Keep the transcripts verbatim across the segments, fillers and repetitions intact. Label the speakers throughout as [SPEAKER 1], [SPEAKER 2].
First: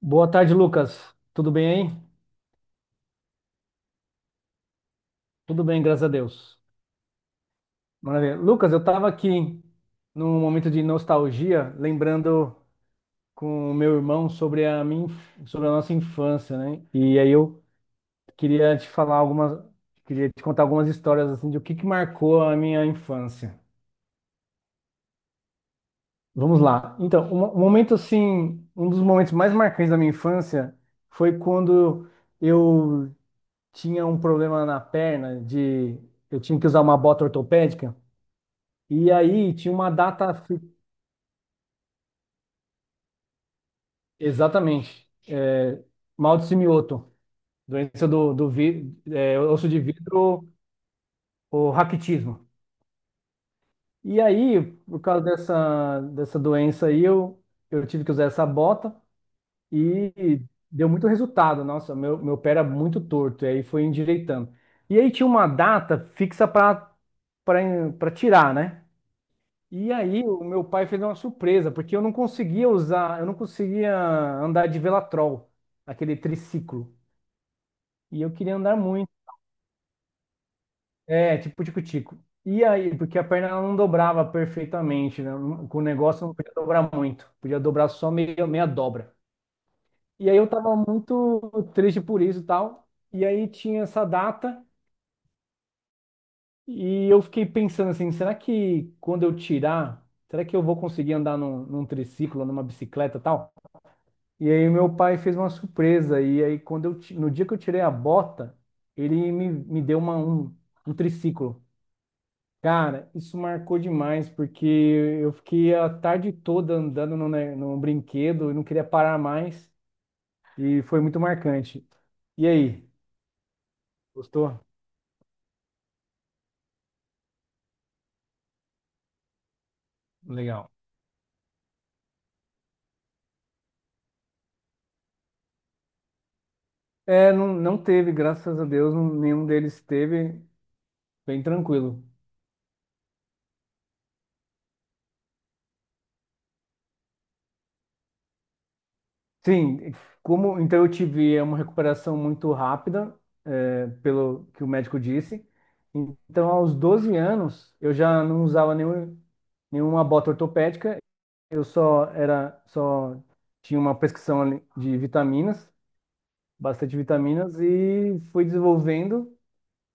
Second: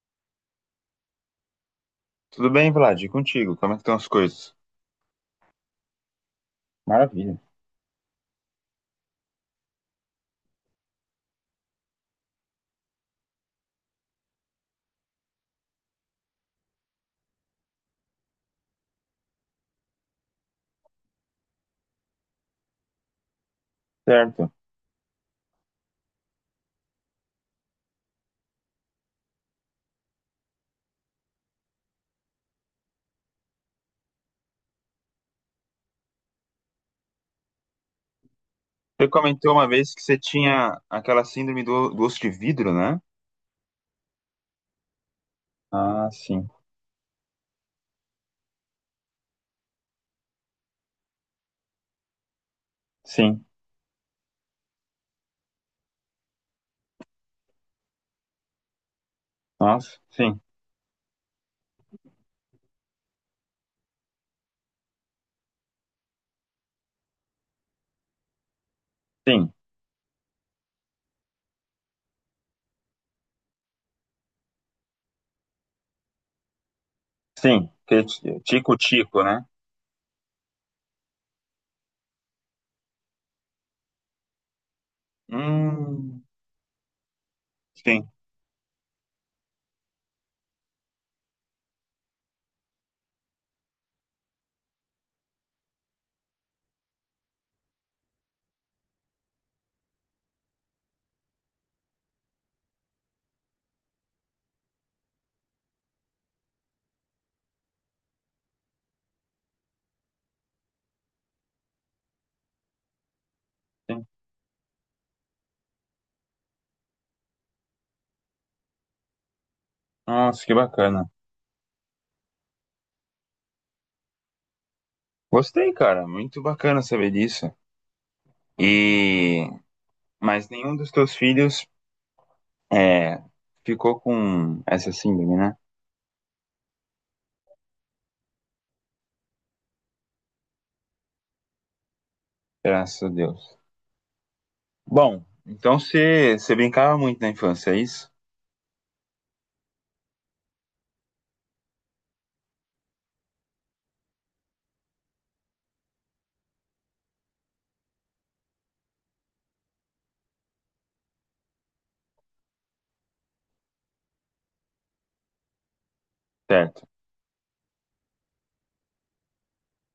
[SPEAKER 1] Boa tarde, Lucas. Tudo bem aí?
[SPEAKER 2] Tudo bem, Vlad? E contigo? Como é que estão as coisas?
[SPEAKER 1] Tudo bem, graças a Deus.
[SPEAKER 2] Maravilha.
[SPEAKER 1] Maravilha. Lucas, eu estava aqui num momento de nostalgia, lembrando com o meu irmão sobre a minha, inf- sobre a nossa infância, né? E aí eu queria te falar algumas, queria te contar algumas histórias assim de o que que marcou a minha infância.
[SPEAKER 2] Certo.
[SPEAKER 1] Vamos lá. Então, um um momento assim, um dos momentos mais marcantes da minha infância foi quando eu tinha um problema na perna de eu tinha que usar uma bota ortopédica.
[SPEAKER 2] Você
[SPEAKER 1] E
[SPEAKER 2] comentou
[SPEAKER 1] aí
[SPEAKER 2] uma
[SPEAKER 1] tinha uma
[SPEAKER 2] vez que você
[SPEAKER 1] data. fi-
[SPEAKER 2] tinha aquela síndrome do, do osso de vidro, né?
[SPEAKER 1] Exatamente. É,
[SPEAKER 2] Ah,
[SPEAKER 1] mal de
[SPEAKER 2] sim.
[SPEAKER 1] Simioto, doença do, do vi- é, osso de vidro, o raquitismo.
[SPEAKER 2] Sim.
[SPEAKER 1] E aí, por causa dessa, dessa doença aí, eu, eu tive que usar essa bota
[SPEAKER 2] Nossa. Sim,
[SPEAKER 1] e deu muito resultado. Nossa, meu, meu pé era muito torto, e aí foi endireitando. E aí tinha uma data fixa para para tirar, né?
[SPEAKER 2] sim,
[SPEAKER 1] E aí o meu pai fez uma surpresa, porque eu não conseguia usar, eu não conseguia andar de Velatrol, aquele triciclo.
[SPEAKER 2] sim. Que é
[SPEAKER 1] E eu
[SPEAKER 2] ti-
[SPEAKER 1] queria andar muito.
[SPEAKER 2] tico-tico, né?
[SPEAKER 1] É, tipo tico-tico. E aí, porque a perna ela não dobrava perfeitamente, né? Com o
[SPEAKER 2] Hum,
[SPEAKER 1] negócio eu não podia dobrar muito, podia dobrar
[SPEAKER 2] sim,
[SPEAKER 1] só meia, meia dobra. E aí eu tava muito triste por isso e tal. E aí tinha essa data e eu fiquei pensando assim, será que quando eu tirar, será que eu vou conseguir andar num, num triciclo, numa bicicleta e tal? E aí meu pai fez uma surpresa e aí quando eu ti- no dia que eu tirei a bota, ele me, me deu uma, um, um triciclo. Cara, isso marcou
[SPEAKER 2] sim.
[SPEAKER 1] demais porque eu fiquei a tarde toda andando no, ne- no brinquedo e não queria parar mais
[SPEAKER 2] Nossa, que
[SPEAKER 1] e foi
[SPEAKER 2] bacana.
[SPEAKER 1] muito marcante. E aí, gostou?
[SPEAKER 2] Gostei, cara. Muito bacana saber disso. E... Mas
[SPEAKER 1] Legal.
[SPEAKER 2] nenhum dos teus filhos é, ficou com essa síndrome, né?
[SPEAKER 1] É, não, não teve, graças a Deus, não- nenhum deles teve, bem tranquilo.
[SPEAKER 2] Graças a Deus. Bom, então você você brincava muito na infância, é isso?
[SPEAKER 1] Sim, como então eu tive é, uma recuperação muito rápida, é, pelo que o médico disse. Então, aos doze anos, eu já não usava nenhum, nenhuma bota ortopédica, eu só era só tinha uma prescrição ali de vitaminas,
[SPEAKER 2] Certo.
[SPEAKER 1] bastante vitaminas e fui desenvolvendo,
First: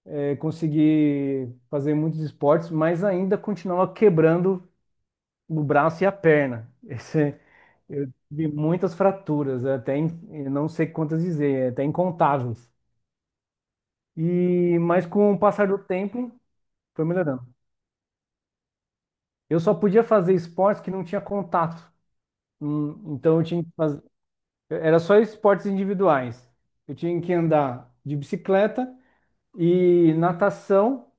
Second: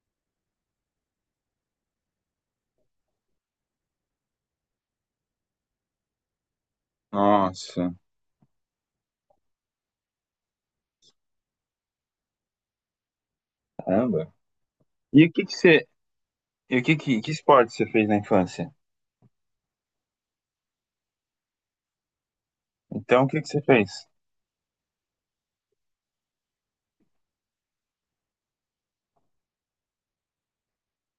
[SPEAKER 1] é, consegui fazer muitos esportes, mas ainda continuava quebrando o braço e a perna. Esse,
[SPEAKER 2] Nossa,
[SPEAKER 1] eu tive muitas fraturas, é até in- eu não sei quantas dizer, é até incontáveis.
[SPEAKER 2] caramba.
[SPEAKER 1] E mas
[SPEAKER 2] E o
[SPEAKER 1] com o
[SPEAKER 2] que que
[SPEAKER 1] passar do
[SPEAKER 2] você,
[SPEAKER 1] tempo
[SPEAKER 2] e o que
[SPEAKER 1] foi
[SPEAKER 2] que, que
[SPEAKER 1] melhorando.
[SPEAKER 2] esporte você fez na infância?
[SPEAKER 1] Eu só podia fazer esportes que não tinha contato. Hum,
[SPEAKER 2] Então, o
[SPEAKER 1] Então
[SPEAKER 2] que
[SPEAKER 1] eu
[SPEAKER 2] que você
[SPEAKER 1] tinha que
[SPEAKER 2] fez?
[SPEAKER 1] fazer, era só esportes individuais. Eu tinha que andar de bicicleta e natação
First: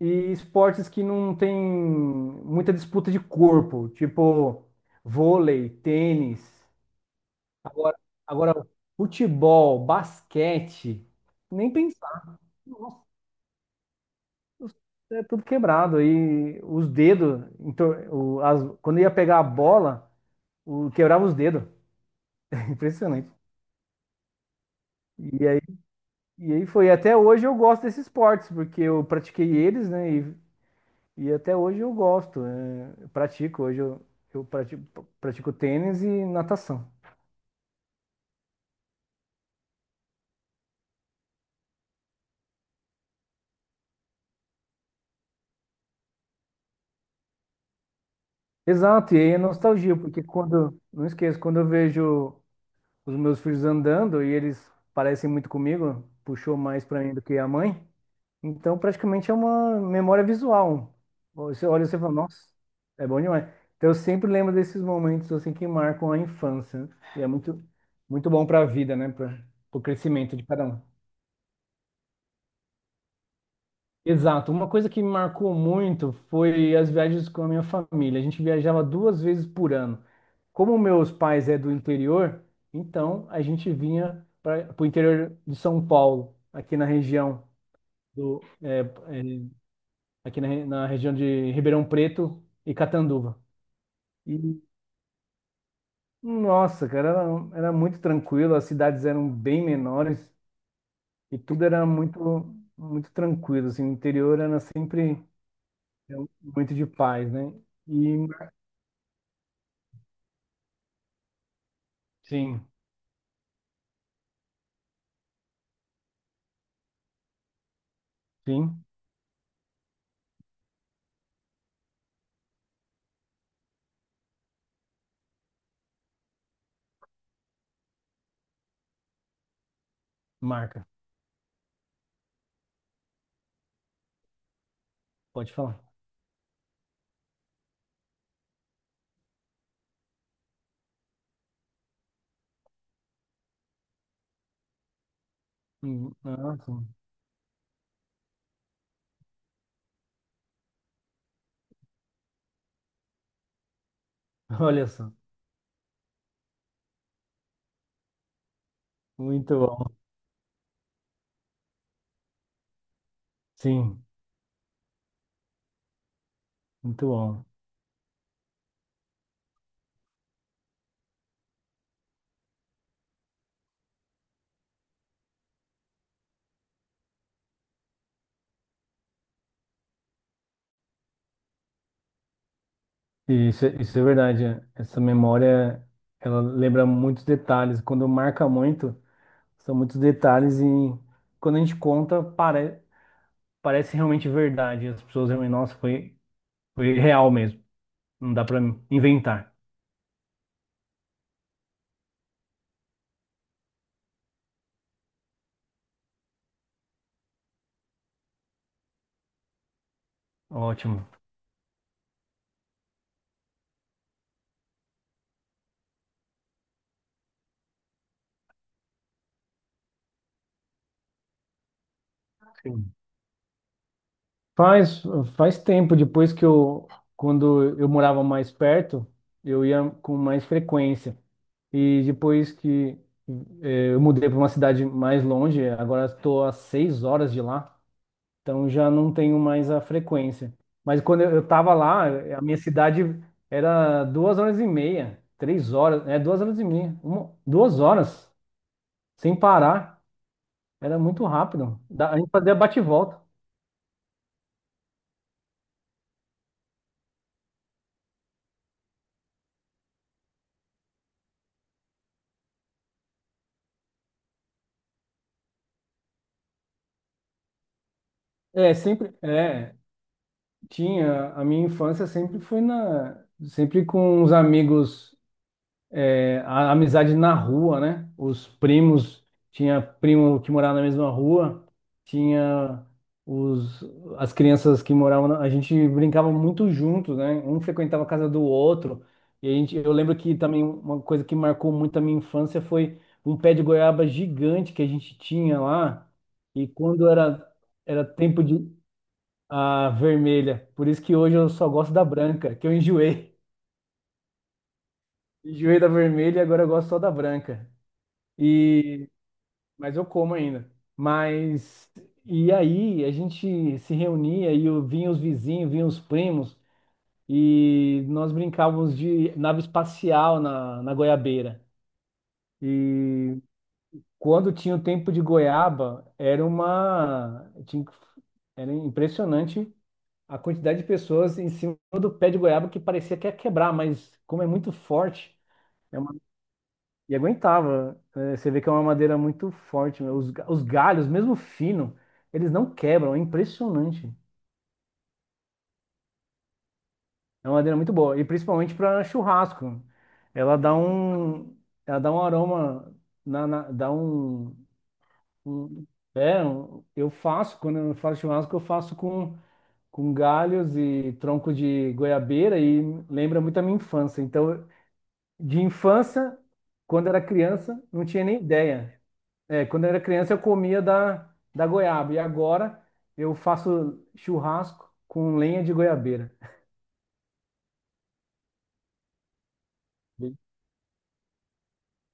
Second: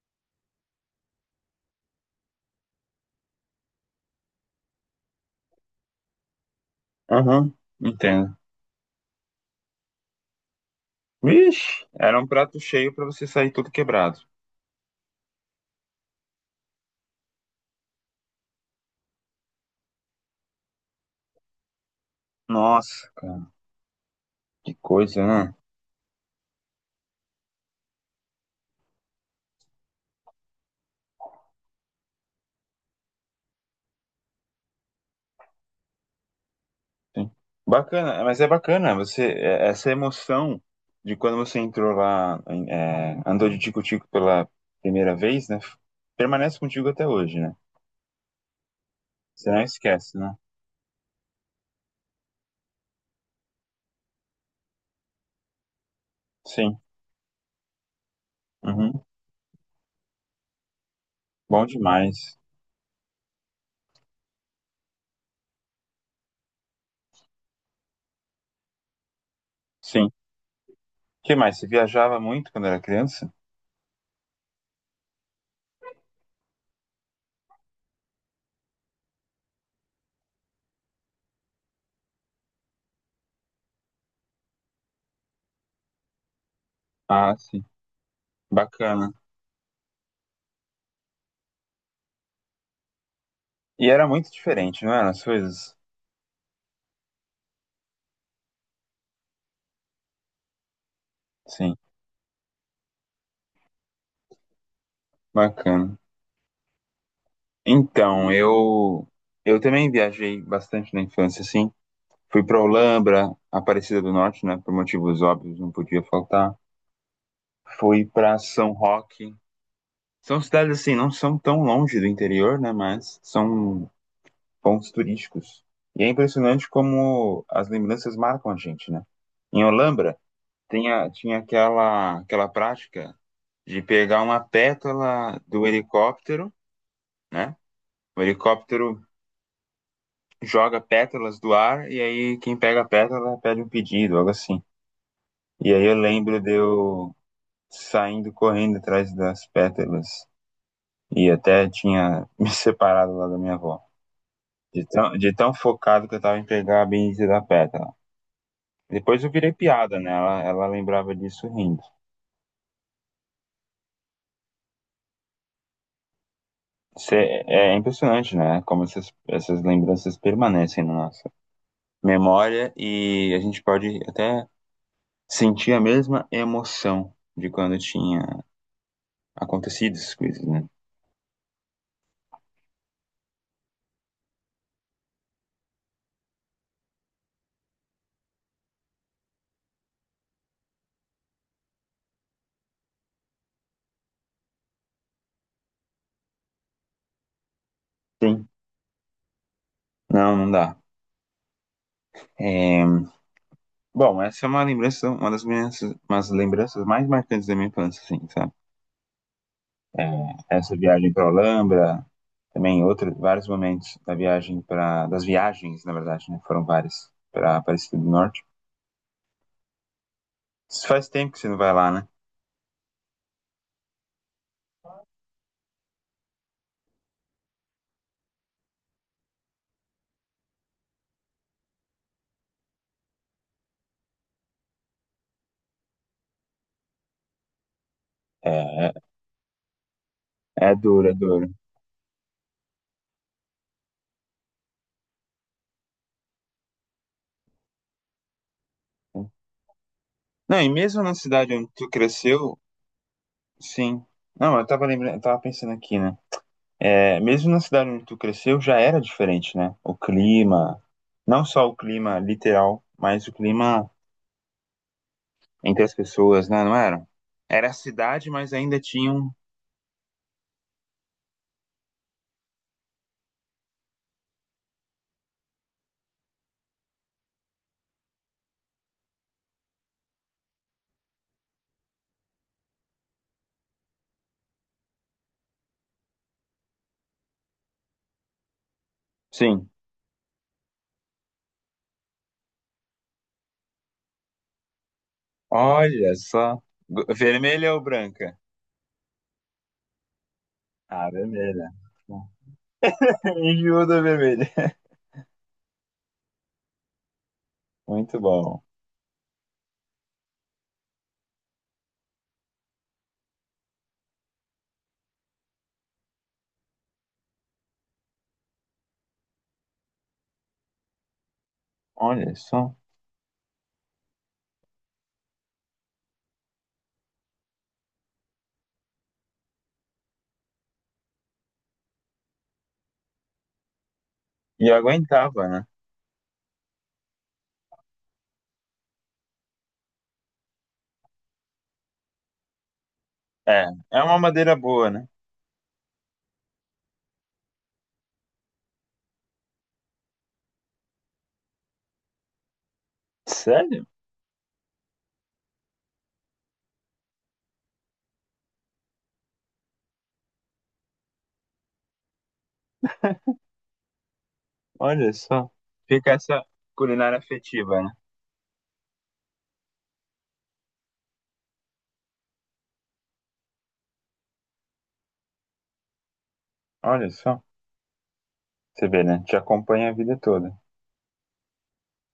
[SPEAKER 1] e esportes que não tem muita disputa de corpo, tipo vôlei, tênis.
[SPEAKER 2] Aham,
[SPEAKER 1] Agora,
[SPEAKER 2] entendo.
[SPEAKER 1] agora, futebol, basquete, nem
[SPEAKER 2] Vixe, era um
[SPEAKER 1] pensar.
[SPEAKER 2] prato cheio pra
[SPEAKER 1] Nossa,
[SPEAKER 2] você sair todo quebrado.
[SPEAKER 1] é tudo quebrado. Aí os dedos, então, o- as- quando ia pegar a bola, o, quebrava os dedos.
[SPEAKER 2] Nossa,
[SPEAKER 1] Impressionante.
[SPEAKER 2] cara, que coisa,
[SPEAKER 1] E
[SPEAKER 2] né?
[SPEAKER 1] aí, e aí foi. Até hoje eu gosto desses esportes, porque eu pratiquei eles, né? E, e até hoje eu gosto. É, eu pratico. Hoje eu, eu pratico, pratico tênis e natação.
[SPEAKER 2] Sim. Bacana, mas é bacana você é- essa emoção de quando você entrou lá, em- é, andou de tico-tico pela primeira vez, né? Permanece contigo até hoje, né?
[SPEAKER 1] Exato, e aí é
[SPEAKER 2] Você não
[SPEAKER 1] nostalgia,
[SPEAKER 2] esquece,
[SPEAKER 1] porque
[SPEAKER 2] né?
[SPEAKER 1] quando, não esqueço, quando eu vejo os meus filhos andando e eles parecem muito comigo, puxou
[SPEAKER 2] Sim.
[SPEAKER 1] mais pra mim do que a mãe. Então,
[SPEAKER 2] Uhum,
[SPEAKER 1] praticamente é uma memória visual.
[SPEAKER 2] bom
[SPEAKER 1] Você olha e você fala,
[SPEAKER 2] demais.
[SPEAKER 1] nossa, é bom demais. Então, eu sempre lembro desses momentos assim que marcam a infância. E é muito, muito bom para a vida, né? Para o
[SPEAKER 2] Sim. O
[SPEAKER 1] crescimento de cada um.
[SPEAKER 2] que mais? Você viajava muito quando era criança?
[SPEAKER 1] Exato. Uma coisa que me marcou muito foi as viagens com a minha família. A gente viajava duas vezes por ano. Como meus pais é do interior, então a gente vinha para o interior de São Paulo, aqui na
[SPEAKER 2] Ah,
[SPEAKER 1] região
[SPEAKER 2] sim.
[SPEAKER 1] do é,
[SPEAKER 2] Bacana.
[SPEAKER 1] é, aqui na, re- na região de Ribeirão Preto e Catanduva.
[SPEAKER 2] E era muito
[SPEAKER 1] E
[SPEAKER 2] diferente, não era? As coisas?
[SPEAKER 1] nossa, cara, era, era muito tranquilo. As cidades eram bem menores e tudo
[SPEAKER 2] Sim,
[SPEAKER 1] era muito muito tranquilo. Assim, o interior era sempre
[SPEAKER 2] bacana.
[SPEAKER 1] é um muito de paz, né? E
[SPEAKER 2] Então, eu eu também viajei bastante na infância, assim. Fui pra
[SPEAKER 1] sim,
[SPEAKER 2] Olambra, Aparecida do Norte, né? Por motivos óbvios, não podia faltar. Fui pra São
[SPEAKER 1] sim,
[SPEAKER 2] Roque. São cidades assim, não são tão longe do interior, né? Mas são pontos turísticos. E é impressionante como as lembranças marcam a gente, né? Em Olambra,
[SPEAKER 1] marca.
[SPEAKER 2] tinha, tinha aquela, aquela prática de pegar uma pétala
[SPEAKER 1] Pode
[SPEAKER 2] do
[SPEAKER 1] falar.
[SPEAKER 2] helicóptero, né? O helicóptero joga pétalas do ar e aí quem pega a pétala pede um pedido, algo assim. E aí eu
[SPEAKER 1] Hum,
[SPEAKER 2] lembro de
[SPEAKER 1] ah, sim.
[SPEAKER 2] eu saindo correndo atrás das pétalas e até tinha me separado lá da minha avó. De
[SPEAKER 1] Olha só,
[SPEAKER 2] tão, de tão focado que eu tava em pegar a bendita da pétala. Depois eu virei
[SPEAKER 1] muito bom.
[SPEAKER 2] piada, né? Ela, ela lembrava disso rindo.
[SPEAKER 1] Sim, muito
[SPEAKER 2] Cê-
[SPEAKER 1] bom.
[SPEAKER 2] é é impressionante, né? Como essas, essas lembranças permanecem na nossa memória e a gente pode até sentir a mesma emoção de quando tinha acontecido essas coisas, né?
[SPEAKER 1] E isso, é- isso é verdade. É. Essa memória, ela lembra muitos detalhes. Quando marca muito, são muitos detalhes e quando a gente conta, pare, parece realmente verdade. As pessoas realmente, nossa, foi, foi real mesmo. Não dá
[SPEAKER 2] Sim.
[SPEAKER 1] para inventar.
[SPEAKER 2] Não, não dá. É, bom, essa é uma lembrança, uma das minhas, umas lembranças mais marcantes da minha infância, assim, sabe? Essa
[SPEAKER 1] Ótimo.
[SPEAKER 2] viagem para Alhambra, também em outro, vários momentos da viagem para das viagens, na verdade, né? Foram várias para Aparecida do Norte. Faz tempo que você não vai lá, né?
[SPEAKER 1] Faz, faz tempo, depois que eu, quando eu morava mais perto, eu ia com mais frequência. E depois que eh, eu mudei para uma cidade mais longe, agora estou a seis horas de lá, então
[SPEAKER 2] É,
[SPEAKER 1] já
[SPEAKER 2] é,
[SPEAKER 1] não tenho mais a frequência.
[SPEAKER 2] é
[SPEAKER 1] Mas
[SPEAKER 2] duro, é
[SPEAKER 1] quando eu
[SPEAKER 2] duro.
[SPEAKER 1] estava lá, a minha cidade era duas horas e meia, três horas, é duas horas e meia, uma- duas horas, sem parar.
[SPEAKER 2] Não, e
[SPEAKER 1] Era
[SPEAKER 2] mesmo na
[SPEAKER 1] muito
[SPEAKER 2] cidade onde
[SPEAKER 1] rápido.
[SPEAKER 2] tu
[SPEAKER 1] Da- A gente fazia
[SPEAKER 2] cresceu,
[SPEAKER 1] bate e volta.
[SPEAKER 2] sim. Não, eu tava lembrando, eu tava pensando aqui, né? É, mesmo na cidade onde tu cresceu, já era diferente, né? O clima, não só o clima literal, mas o clima entre as pessoas, né? Não era? Era a cidade, mas
[SPEAKER 1] É,
[SPEAKER 2] ainda
[SPEAKER 1] sempre.
[SPEAKER 2] tinham.
[SPEAKER 1] É. Tinha, a minha infância sempre foi na, sempre com os amigos, é, a amizade na rua, né? Os primos, tinha primo que morava na mesma rua, tinha os, as crianças que moravam, na- a gente brincava muito juntos, né? Um frequentava a casa do outro, e a
[SPEAKER 2] Sim.
[SPEAKER 1] gente, eu lembro que também uma coisa que marcou muito a minha infância foi um pé de goiaba gigante que a gente tinha lá,
[SPEAKER 2] Olha só.
[SPEAKER 1] e
[SPEAKER 2] Go-
[SPEAKER 1] quando era,
[SPEAKER 2] Vermelha ou
[SPEAKER 1] era
[SPEAKER 2] branca?
[SPEAKER 1] tempo de a vermelha. Por
[SPEAKER 2] A
[SPEAKER 1] isso que hoje eu só
[SPEAKER 2] vermelha.
[SPEAKER 1] gosto da branca, que eu enjoei.
[SPEAKER 2] Enjoou da vermelha.
[SPEAKER 1] Enjoei da vermelha e agora eu gosto só da branca.
[SPEAKER 2] Muito bom.
[SPEAKER 1] E mas eu como ainda. Mas e aí a gente se reunia e eu vinha os vizinhos, vinha os primos e nós brincávamos de nave espacial na, na goiabeira.
[SPEAKER 2] Olha só.
[SPEAKER 1] E quando tinha o tempo de goiaba, era uma tinha que- era impressionante a quantidade de pessoas em cima do pé de goiaba que parecia que ia quebrar, mas como é
[SPEAKER 2] E
[SPEAKER 1] muito forte,
[SPEAKER 2] aguentava, né?
[SPEAKER 1] é uma- e aguentava. É, você vê que é uma madeira muito forte. Meu. Os, ga- os galhos, mesmo fino, eles não quebram, é
[SPEAKER 2] É, é
[SPEAKER 1] impressionante.
[SPEAKER 2] uma madeira boa, né?
[SPEAKER 1] É uma madeira muito boa, e principalmente para churrasco. Ela dá um, ela dá um aroma, na, na-
[SPEAKER 2] Sério?
[SPEAKER 1] dá um, um- é, um- eu faço, quando eu faço churrasco, eu faço com com galhos e tronco de goiabeira e lembra muito a minha infância. Então
[SPEAKER 2] Olha só.
[SPEAKER 1] de
[SPEAKER 2] Fica
[SPEAKER 1] infância,
[SPEAKER 2] essa
[SPEAKER 1] quando
[SPEAKER 2] culinária
[SPEAKER 1] era criança,
[SPEAKER 2] afetiva, né?
[SPEAKER 1] não tinha nem ideia. É, quando eu era criança, eu comia da, da goiaba. E agora eu faço churrasco com lenha de goiabeira.
[SPEAKER 2] Olha só. Você vê, né? Te acompanha a vida toda.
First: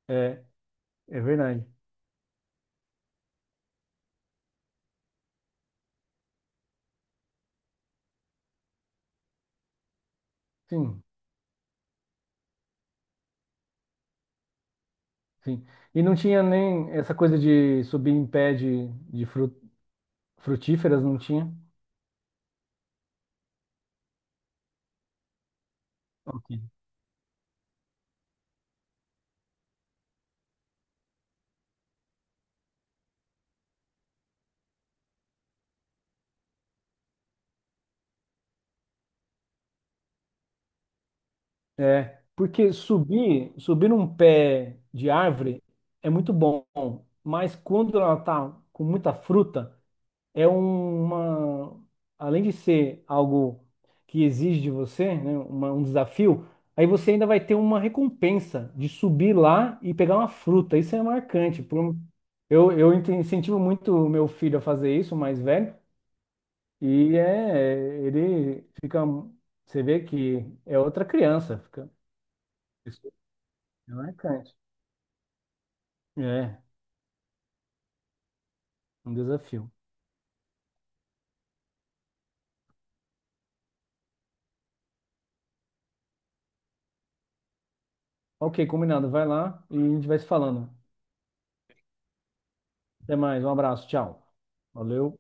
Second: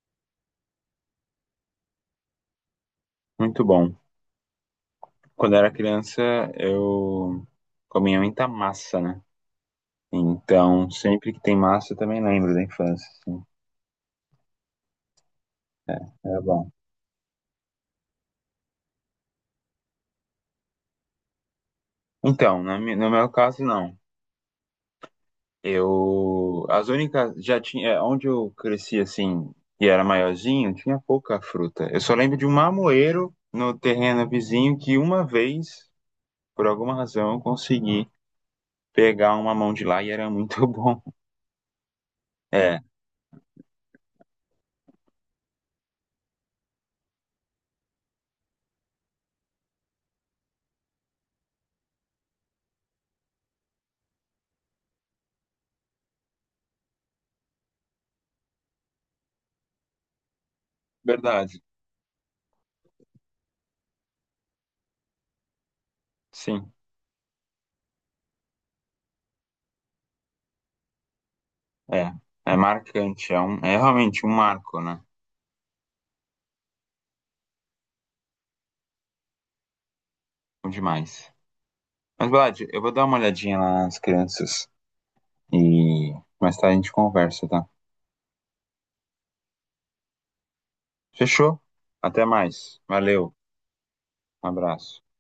[SPEAKER 1] É, é verdade.
[SPEAKER 2] Muito bom. Quando eu era criança, eu comia muita massa, né? Então,
[SPEAKER 1] Sim,
[SPEAKER 2] sempre que tem massa, eu também lembro da infância, assim.
[SPEAKER 1] sim. E não
[SPEAKER 2] Era
[SPEAKER 1] tinha
[SPEAKER 2] bom.
[SPEAKER 1] nem essa coisa de subir em pé de, de fru- frutíferas, não tinha.
[SPEAKER 2] Então, na mi- no meu caso, não.
[SPEAKER 1] Ok.
[SPEAKER 2] Eu, as únicas, já tinha, é, onde eu cresci assim, e era maiorzinho, tinha pouca fruta. Eu só lembro de um mamoeiro no terreno vizinho que uma vez, por alguma razão, eu consegui pegar uma mão de lá e era muito bom.
[SPEAKER 1] É, porque
[SPEAKER 2] É,
[SPEAKER 1] subir, subir num pé de árvore é muito bom, mas quando ela tá com muita fruta, é um- uma, além de ser algo que exige de você, né, uma- um desafio, aí você ainda vai ter uma recompensa de subir lá e pegar uma fruta. Isso é
[SPEAKER 2] verdade.
[SPEAKER 1] marcante. por um- Eu, eu ent- incentivo muito o meu filho a fazer isso, o mais velho,
[SPEAKER 2] Sim,
[SPEAKER 1] e é, ele fica, você vê que é outra criança, fica,
[SPEAKER 2] é. É
[SPEAKER 1] isso
[SPEAKER 2] marcante, é, um, é
[SPEAKER 1] é
[SPEAKER 2] realmente um
[SPEAKER 1] marcante.
[SPEAKER 2] marco, né?
[SPEAKER 1] É, um desafio.
[SPEAKER 2] Bom demais. Mas, Vlad, eu vou dar uma olhadinha lá nas crianças e mais tarde a gente conversa, tá?
[SPEAKER 1] Ok, combinado. Vai lá e a gente vai se falando.
[SPEAKER 2] Fechou? Até mais.
[SPEAKER 1] Até
[SPEAKER 2] Valeu.
[SPEAKER 1] mais, um abraço, tchau.
[SPEAKER 2] Um abraço.
[SPEAKER 1] Valeu.